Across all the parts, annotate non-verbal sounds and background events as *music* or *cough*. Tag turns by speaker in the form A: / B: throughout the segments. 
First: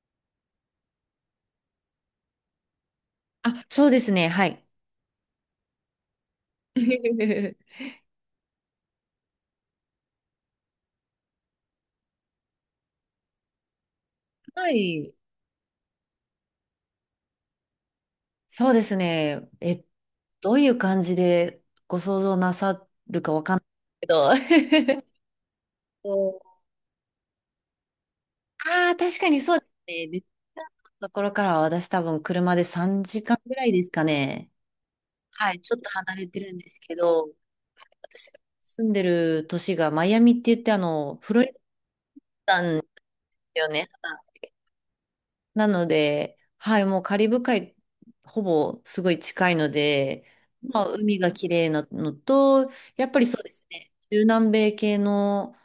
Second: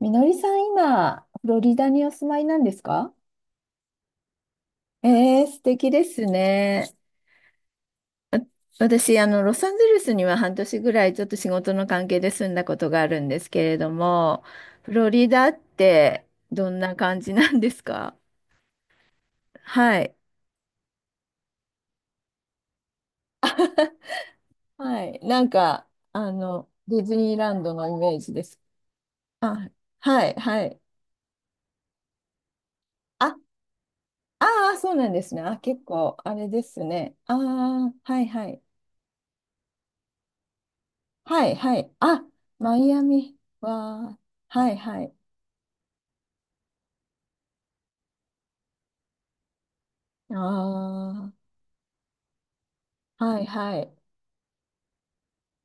A: みのりさん、今、フロリダにお住まいなんですか？
B: あ、そうですね。はい。
A: 素敵ですね。
B: *laughs*
A: 私、ロサンゼルスには半年ぐらいちょっと仕事の関係で住んだことがあるんですけれども、
B: は
A: フロ
B: い。
A: リダってどんな感じなんですか？
B: そうですね。
A: はい。
B: どういう感じでご想像なさっ
A: *laughs*
B: てど *laughs*
A: はい。なんか、
B: お、
A: ディズニーランドのイメージです。
B: ああ、確かにそうで
A: あ、
B: すね。で、
A: はい、はい。
B: ところからは私多分車で3時
A: あ、
B: 間ぐらいですか
A: あ
B: ね。
A: あ、そうなんですね。
B: は
A: あ、
B: い、ちょっ
A: 結
B: と離
A: 構、
B: れ
A: あ
B: て
A: れ
B: るん
A: で
B: です
A: す
B: け
A: ね。
B: ど、
A: ああ、はい、
B: 私が
A: はい。
B: 住んでる都市がマイアミって言ってフロ
A: は
B: リ
A: い、はい。あ、
B: ダ
A: マ
B: なんで
A: イアミ
B: すよね。
A: は、はい、はい。
B: なので、はい、もうカリブ海、ほぼすごい近いので、まあ、
A: あ
B: 海が綺麗なのと、やっぱ
A: あ、
B: りそ
A: は
B: う
A: い、
B: です
A: は
B: ね、
A: い。
B: 中南米系の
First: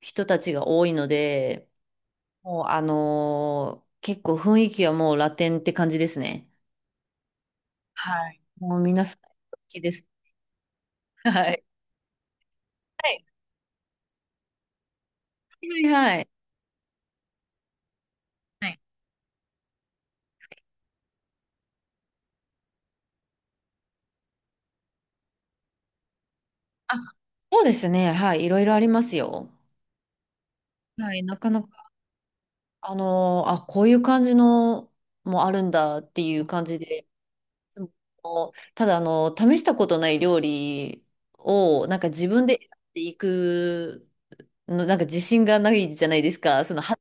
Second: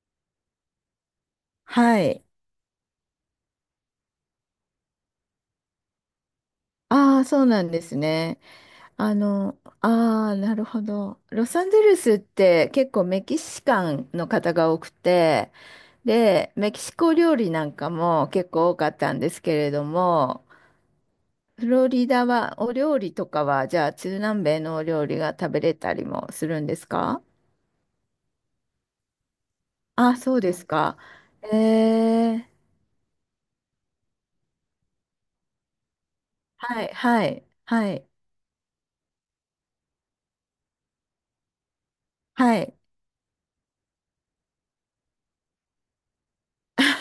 B: 人たちが多いので、
A: はい。
B: もう結構雰囲気はもうラテンって感じですね。
A: ああ、そうなんです
B: は
A: ね。
B: い。もう皆さん、好きです。
A: ああ、なるほど。
B: *laughs*
A: ロ
B: は
A: サ
B: い。
A: ンゼルスって結構
B: は
A: メ
B: い。
A: キシカンの方が多くて、
B: はいはい。
A: で、メキシコ料理なんかも結
B: は
A: 構多
B: い。
A: かったんですけれども、フロリダはお料理とかは、じゃあ中南米のお料理が食べれたりもするんです
B: あ、
A: か？
B: そうですね、はい、いろいろありますよ。
A: あ、そうですか。
B: はい、な
A: え
B: かなか、
A: ー
B: あ、こういう感じのもあるんだっていう感じ
A: はい、
B: で、い
A: はい、
B: つも
A: はい、
B: こうただ、試したことない料理を、なんか自分
A: は
B: でやっ
A: い。
B: ていくの、なんか自信がないじゃないですか。その、歯っ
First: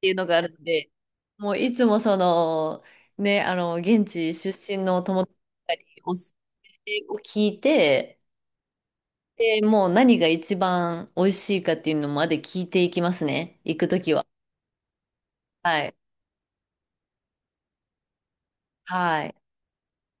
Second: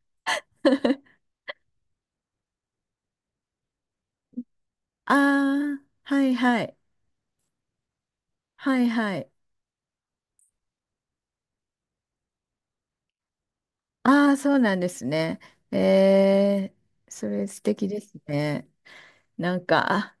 B: ていうのがあるので、もういつもその、ね、現地出身の
A: あ
B: 友達
A: あ、
B: にお
A: は
B: すす
A: い、はい、
B: めを聞いて、
A: はい、はい。
B: で、もう何が一番美味しいかっていうのまで聞いていきますね。行くときは。
A: ああ、そうなんですね。
B: はい。
A: えそれ素敵ですね。
B: はい。
A: なんか、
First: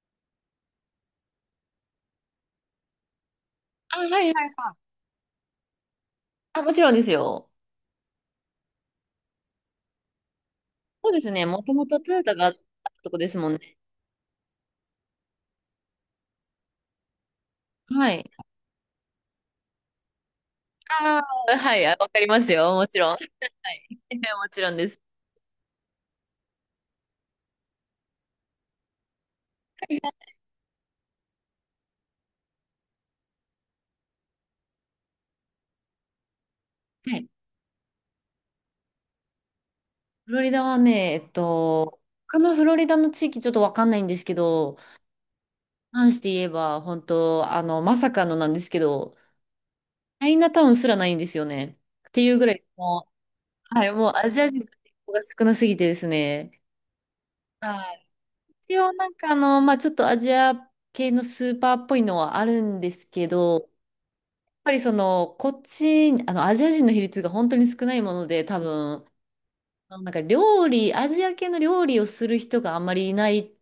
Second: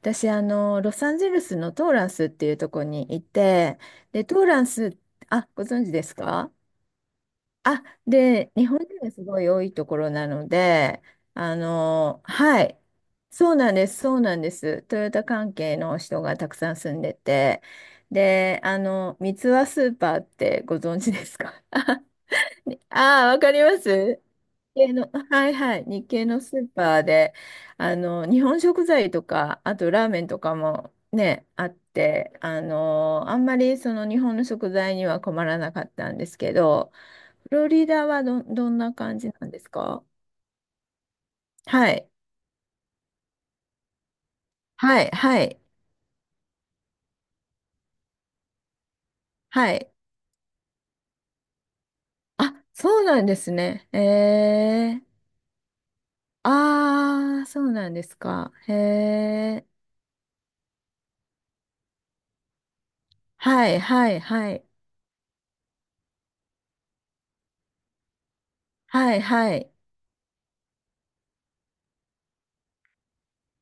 A: 私、ロサンゼルスのトーランスっていうところにいて、
B: あ、はいは
A: で、
B: い
A: トー
B: は
A: ラン
B: い。
A: ス、ご存知ですか？
B: あ、もちろんですよ。
A: あ、で、日本人がすごい多いところなので、
B: そうですね。もともとトヨタがあった
A: はい、
B: とこですも
A: そ
B: ん
A: うなん
B: ね。
A: です、そうなんです。トヨタ関係の人がたくさん住んでて、
B: はい。
A: で、三ツ輪スーパーってご存知
B: あ
A: です
B: あ、
A: か？
B: はい、あ、
A: *laughs*
B: わかりますよ。もちろん。は
A: ああ、わかりま
B: い。
A: す。
B: *laughs*
A: 日
B: もちろんで
A: 系
B: す。
A: の、はいはい、日系のスーパーで、日本食材とか、あとラーメンとかもね、あって、あんまりその日本の食材には困らなかったんですけど、
B: はい。
A: フロリダはどんな感じなんですか？
B: フロリダはね、えっ
A: は
B: と、
A: い。
B: 他のフロリダの地域ちょっとわかんないんですけど、
A: はい。はい。
B: 関して言えば、本当まさかのなんですけど、
A: はい。
B: チャイナタウンすらないんですよね。っていうぐら
A: あ、
B: い、
A: そう
B: も
A: なんです
B: う、は
A: ね。
B: い、
A: え
B: もうアジア人の人
A: え。
B: が少なすぎてですね。
A: ああ、そうな
B: は
A: んで
B: い。
A: すか。へ
B: 一応なんか
A: え。
B: まあちょっとアジア系のスーパーっぽいのはあるんですけど、やっ
A: はい。はい。はい。
B: ぱりその、こっち、アジア人の比率が本当に少ないもので、多分、
A: はい。はい。
B: なんか料理、アジア系の料理をする人があんまりいない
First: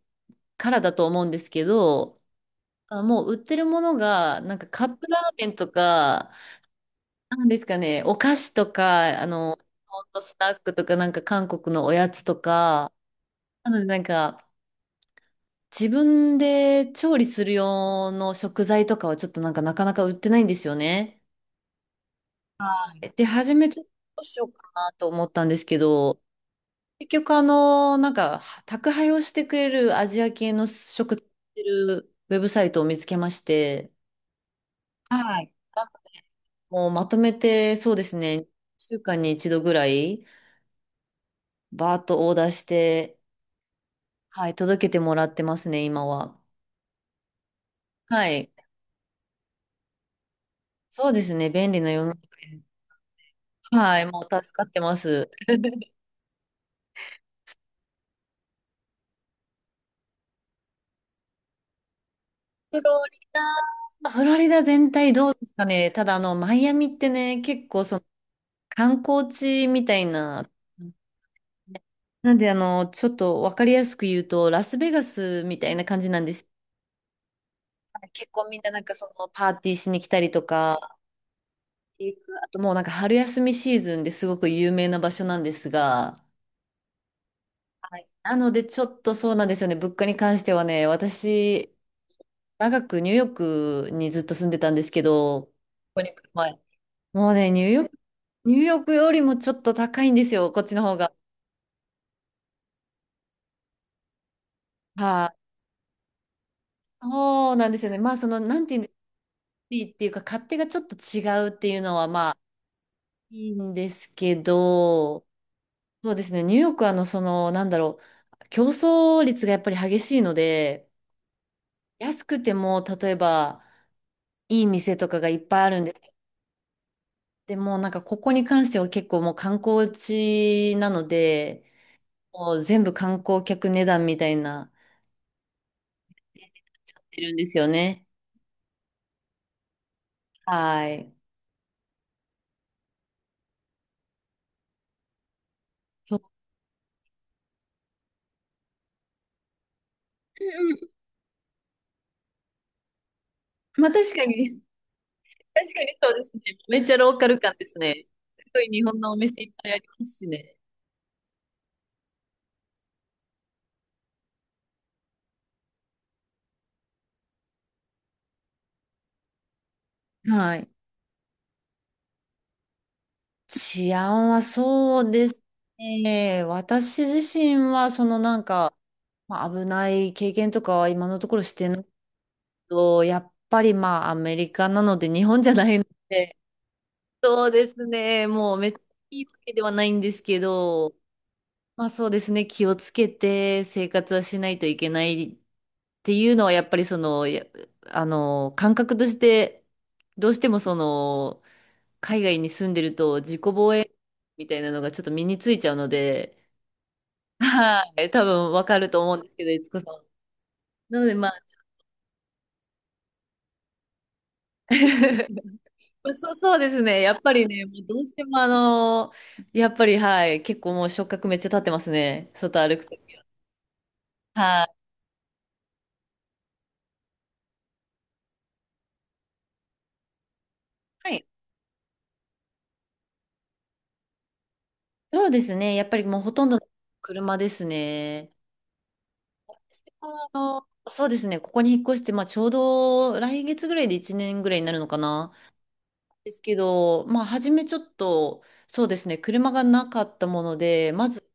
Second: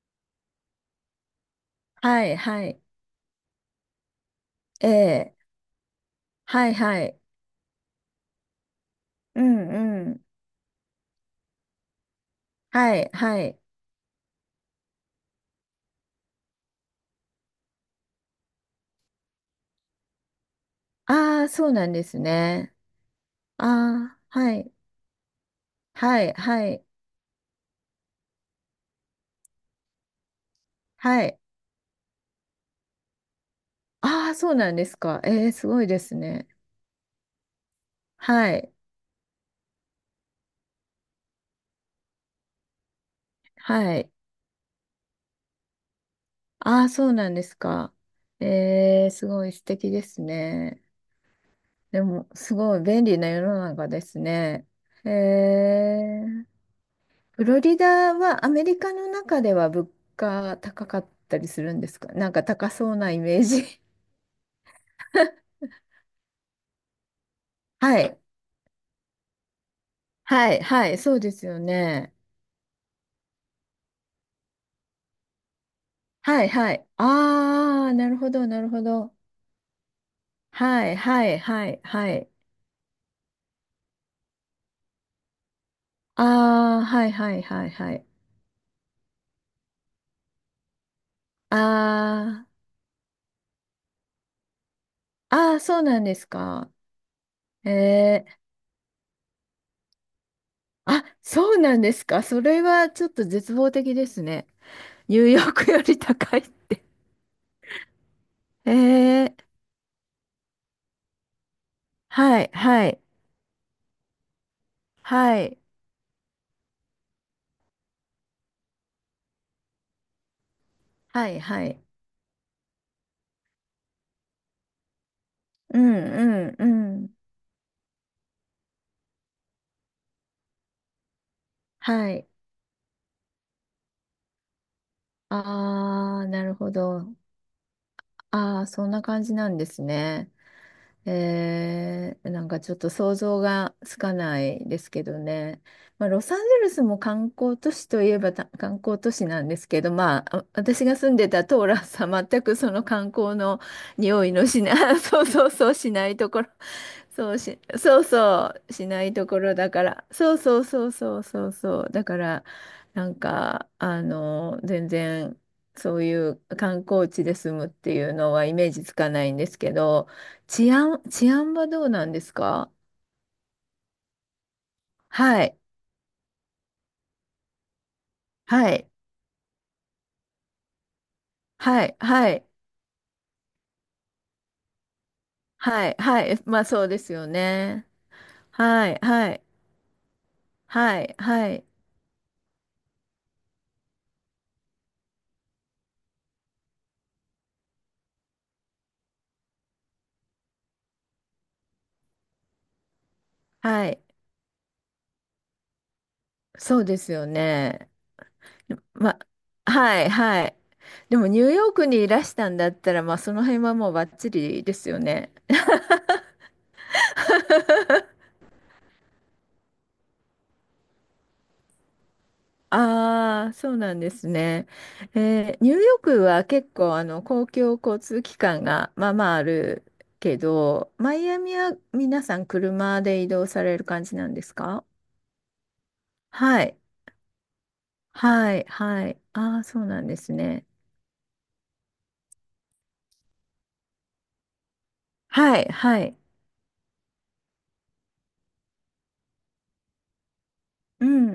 B: からだと思うんですけど、
A: はい。はい。
B: あ、もう売ってるものが、なんかカ
A: え
B: ップラ
A: え。
B: ーメンとか、
A: はい。はい。
B: なんですかね、お菓子とか、
A: うん。
B: ホッ
A: う
B: ト
A: ん。
B: スナックとか、なんか韓国のおやつとか、
A: はい。はい。
B: なのでなんか、自分で調理する用の食材とかはちょっとなんかなかなか売ってないんですよね。
A: ああ、そうなんですね。
B: で、初めちょっと
A: あ
B: どうし
A: あ、
B: よう
A: は
B: か
A: い。
B: なと思ったんですけど、
A: はい。はい。
B: 結局なんか、宅配をしてくれるアジア系の食っ
A: はい。
B: てるウェブサイトを見つけまして、
A: ああ、そうなんですか。
B: は
A: え
B: い。
A: え、すごいですね。
B: もうまとめて、そうですね、
A: はい。
B: 1週間に一度ぐらい、バーッとオーダーして、
A: はい。
B: はい、届けてもらってますね、今は。
A: ああ、そうなんですか。
B: はい。
A: すごい素敵ですね。
B: そうですね、便利な世
A: で
B: の中
A: も、す
B: で。
A: ごい便利な世の中
B: は
A: で
B: い、
A: す
B: もう助か
A: ね。
B: ってま
A: え
B: す。*laughs*
A: ー、フロリダはアメリカの中では物価高かったりするんですか？なんか高
B: フ
A: そう
B: ロ
A: な
B: リ
A: イメージ。
B: ダ、フロリダ全体どうです
A: *laughs*
B: かね。ただマイアミってね、結構そ
A: は
B: の
A: い。
B: 観光地みたいな
A: はい、はい、そうですよね。
B: なんで、ちょっとわかりやすく言うと、ラスベガスみたいな感じなんで
A: は
B: す。
A: い、はい。ああ、なる
B: 結
A: ほど、
B: 構み
A: な
B: んな
A: る
B: な
A: ほ
B: んかそ
A: ど。
B: のパーティーしに来たりと
A: は
B: か、
A: い、はい、はい、は
B: 行く
A: い。
B: あともうなんか春休みシーズンですごく有名な場所なんですが、
A: ああ、はい、はい、はい、はい。
B: なのでちょっとそうなんですよね、物価に関してはね、私、
A: あ
B: 長くニューヨークにずっと住んでたんですけど、
A: あ、
B: こ
A: ああ、そうな
B: こ
A: ん
B: に
A: で
B: 来
A: す
B: る前
A: か。
B: もうね、
A: えー、
B: ニューヨークよりもちょっと高いんですよ、こっちの方
A: あ、
B: が。
A: そうなんですか。それはちょっと絶望的ですね。ニュ
B: は
A: ー
B: い、
A: ヨークより高いって。
B: そうなんですよね。まあ、その、なん
A: え
B: ていうんです
A: ー、
B: リーっていうか、勝手がちょっと違うっていうのは、まあ、
A: はい、はい、
B: いいんですけど、
A: はい、
B: そうですね、ニューヨークは、その、なんだろう、競争率がやっぱり激しいので、
A: はい、はい。
B: 安くても、例えば、いい店とかがいっぱいあ
A: う
B: るんで、
A: ん、うん、うん。
B: でも、なんか、ここに関しては結構もう観光地なので、
A: はい。
B: もう全部観光客値段みたいな、
A: あー、なるほ
B: なっ
A: ど。
B: てるんですよね。
A: あー、そんな感じなんですね。
B: はい。
A: なんかちょっと想像がつかないですけどね。まあ、
B: そ
A: ロ
B: う、
A: サンゼルスも観光都市といえば観光都市なんですけど、まあ、
B: うん、うん、
A: 私が住んでたトーラスは全くその観光の
B: まあ確か
A: 匂いの
B: に、
A: しない、*laughs* そうそうそ
B: 確
A: う
B: か
A: し
B: に
A: な
B: そう
A: い
B: で
A: と
B: すね。
A: ころ
B: めっちゃローカ
A: そう
B: ル感
A: し、
B: です
A: そう
B: ね。す
A: そ
B: ごい
A: う、
B: 日
A: し
B: 本
A: な
B: の
A: い
B: お
A: とこ
B: 店いっ
A: ろ
B: ぱ
A: だ
B: いあ
A: か
B: りま
A: ら、
B: すし
A: そう
B: ね。
A: そうそうそうそうそう、だから、なんか、全然、そういう観光地で住むっていうのはイメージつかないんですけど、
B: はい。
A: 治安はどうなんですか？
B: 治安はそうです
A: はい、
B: ね。私自身は、そのなん
A: は
B: か、
A: い、
B: まあ、危ない経験とかは今のところしてない
A: は
B: け
A: い、はい、
B: ど、やっぱりまあアメリカなので日本じゃないの
A: はい、は
B: で、
A: い、まあそうですよ
B: そうです
A: ね。
B: ね。もうめっちゃ
A: はい、
B: いいわ
A: はい、
B: けではないんですけど、
A: はい、はい、
B: まあそうですね。気をつけて生活はしないといけないっていうのは、やっぱりその、や、感覚として、どうしてもその、海外に住んでると自己防
A: は
B: 衛
A: い、
B: みたいなのがちょっと身についちゃうので、
A: そうですよ
B: *laughs*
A: ね。
B: はい、多分わかると思う
A: ま、
B: んですけど、いつこさ
A: は
B: ん。
A: いはい。
B: なので
A: でも
B: まあ、
A: ニューヨークにいらしたんだったら、まあ、その辺はもうバッチリですよね。
B: *laughs* そうですね。やっぱりね、もうどうしてもやっぱりはい、結構もう触覚めっちゃ立ってますね。外歩くとき
A: ああ、そうなんですね。
B: は。
A: ニューヨークは結構公共交通機関がまあまああるけど、
B: は
A: マ
B: い。
A: イアミは皆さん車で移動される感じなんですか？
B: そうですね。やっぱりもうほとんど
A: はい、
B: 車ですね。
A: はい、はい。ああ、そうな
B: あ
A: んですね。
B: そうですね。ここに引っ越して、まあちょうど来月ぐらいで1年ぐらいになるのかな。
A: はい、はい。
B: ですけど、まあ初めちょっと、そうですね。車がなかったもので、
A: う
B: まず
A: ん、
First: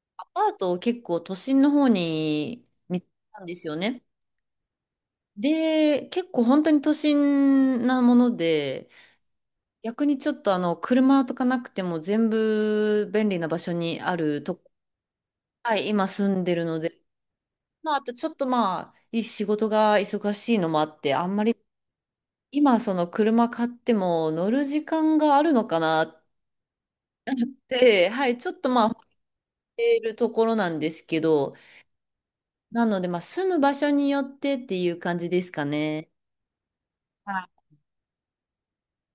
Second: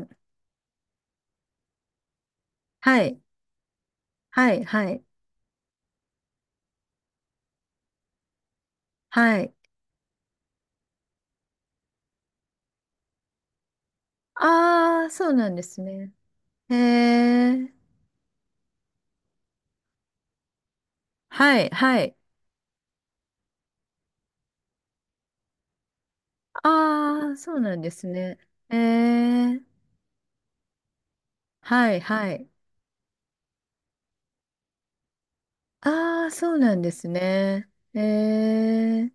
A: うん。
B: アパートを結構都心の方に見
A: は
B: つけ
A: い、
B: たんですよね。
A: はい、はい、
B: で、結構本当に都心なもので、
A: はい。
B: 逆にちょっと車とかなくても全部便利な場所にあるとこ、
A: ああ、そうなんで
B: は
A: す
B: い、今
A: ね。
B: 住んでる
A: へ
B: ので、
A: え、
B: まあ、あとちょっとまあ、い仕事が忙しいのもあって、あんまり
A: はい、はい。
B: 今その車買っても乗る時間があるのかなっ
A: ああ、そうなんです
B: て、はい、
A: ね。
B: ちょっと
A: え
B: まあ、思っ
A: え、
B: ているところなんですけど、
A: はい、はい。
B: なのでまあ、住む場所によってっていう感じですかね。
A: ああ、そうなんです
B: あ、
A: ね。ええ、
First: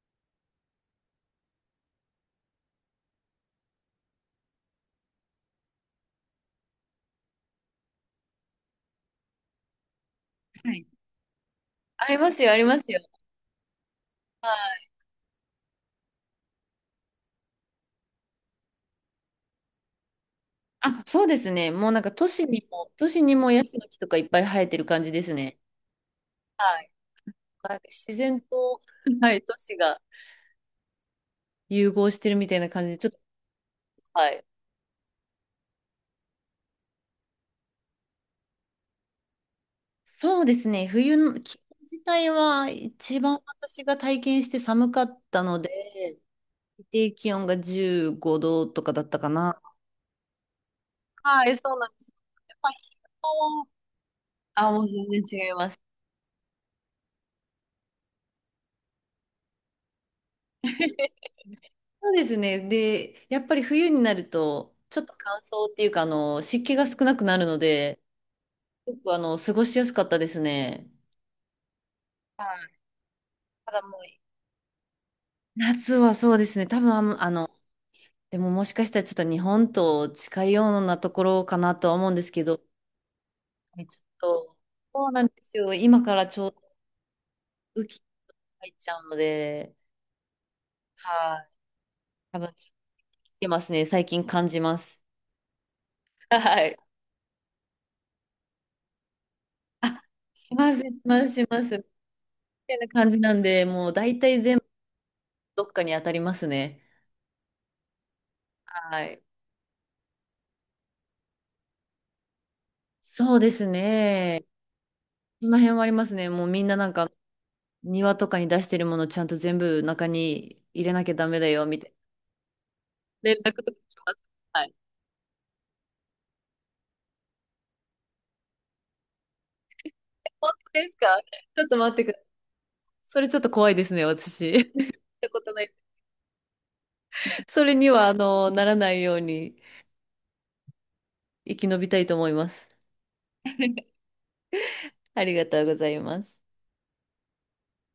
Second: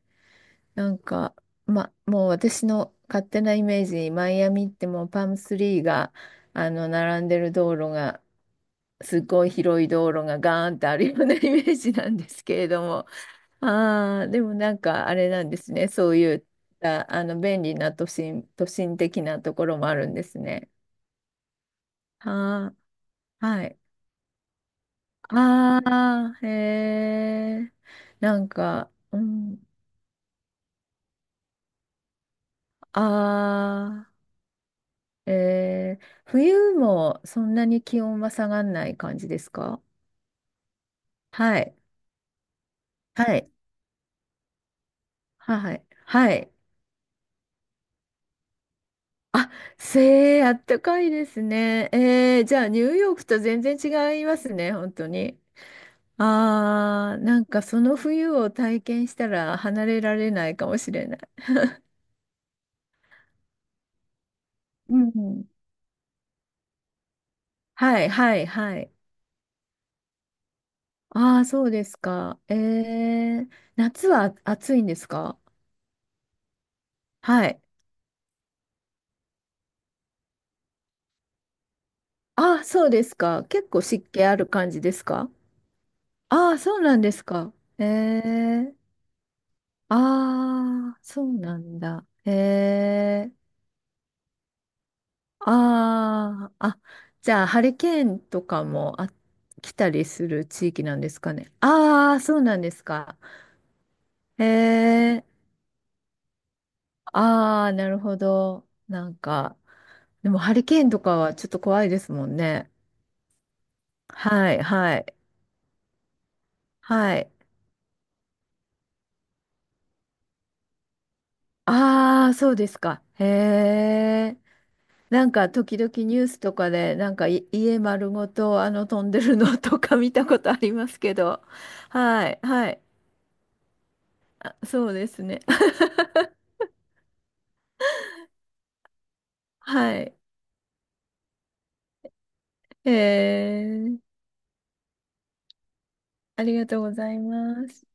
A: なんか、ま、もう私の勝手なイメージ、マイアミってもうパームスリーが、並んでる道路が、すごい広い道路がガ
B: は
A: ーンって
B: い。
A: あるような *laughs* イメージ
B: あ
A: なん
B: り
A: で
B: ます
A: す
B: よ、
A: け
B: あり
A: れ
B: ま
A: ど
B: すよ。
A: も。ああ、で
B: は
A: もなん
B: い、
A: かあれなんですね。そういった、便利な都心的なところもあるんですね。
B: あ、そうですね。もうなんか
A: は
B: 都市に
A: ー、
B: もヤ
A: は
B: シ
A: い。
B: の木とかいっぱい生えてる感じですね。
A: ああ、へ
B: はい。
A: え。
B: なんか自
A: な
B: 然
A: ん
B: と、
A: か、う
B: はい、都
A: ん、
B: 市が融合してるみたいな感じで、ちょっと、
A: あ
B: はい。
A: あ、冬もそんなに気温は下がんない感じですか？
B: そうですね。冬の気
A: はい。
B: 温自体は一
A: は
B: 番
A: い。
B: 私が体験して寒かったので、
A: はい。はい。
B: 最低気温が15度とかだったか
A: あ、
B: な。
A: あったかいです
B: はい、そうな
A: ね。
B: んです。や
A: じ
B: っ
A: ゃあ
B: ぱり
A: ニュー
B: 昼
A: ヨーク
B: 間
A: と全
B: は
A: 然違います
B: あ、
A: ね、
B: もう
A: 本当
B: 全
A: に。
B: 然違います。
A: ああ、なんかその冬を体験したら離れられないかもしれない。
B: *laughs* そうですね。で、やっぱり冬になると、
A: う
B: ちょっと乾
A: ん。
B: 燥っていうか、湿気が少なくなるので、
A: はい、はい、はい。
B: すごく過ごしやすかったですね。
A: ああ、そうですか。
B: はい。ただもう、
A: 夏は暑いんですか？
B: 夏はそうですね。多分、あの、あ
A: は
B: の
A: い。
B: でももしかしたらちょっと日本と近いようなところかなとは思うんですけ
A: あ
B: ど、
A: あ、そうですか。結
B: は
A: 構
B: いちょ
A: 湿気ある
B: っと、
A: 感じです
B: そうなん
A: か？
B: ですよ。今からちょ
A: あ
B: うど
A: あ、そうなんですか。
B: 雨
A: え
B: 季に入っ
A: え、
B: ちゃうので、
A: ああ、そう
B: はい。
A: なんだ。え
B: 多分来
A: え、
B: てますね。最近感じます。
A: あ
B: は
A: あ、
B: い。
A: あ、じゃあ、ハリケーンとかも来た
B: あ、
A: りする
B: し
A: 地
B: ます、
A: 域
B: し
A: なんで
B: ま
A: す
B: す、
A: か
B: し
A: ね。
B: ます。み
A: ああ、そうなんで
B: たい
A: す
B: な感
A: か。
B: じなんで、もう大体
A: え
B: 全部
A: え、
B: どっかに当たりますね。
A: ああ、なるほど。
B: は
A: なん
B: い。
A: か、でもハリケーンとかはちょっと怖いですもんね。
B: そうですね。
A: はい、はい、
B: その辺はありますね。もうみんななんか
A: はい。
B: 庭とかに出してるものちゃんと全部中に入れなきゃダメだよ、みたい
A: ああ、そうですか。へ
B: な連絡とかします。
A: え。
B: はい。
A: なんか時々ニュースとかで、なんか家丸ごと飛んでるのとか見たこ
B: 本
A: とあり
B: 当で
A: ま
B: す
A: す
B: か。
A: けど。
B: ちょっと待ってください。
A: はい、はい。
B: それちょっと怖いですね、私。
A: あ
B: *laughs* っ
A: そうです
B: た
A: ね。
B: ことない。
A: *laughs*
B: それには、ならないように
A: はい。
B: 生き延びたいと思います。
A: へえ。
B: ありがとうございます。
A: ありがとうございます。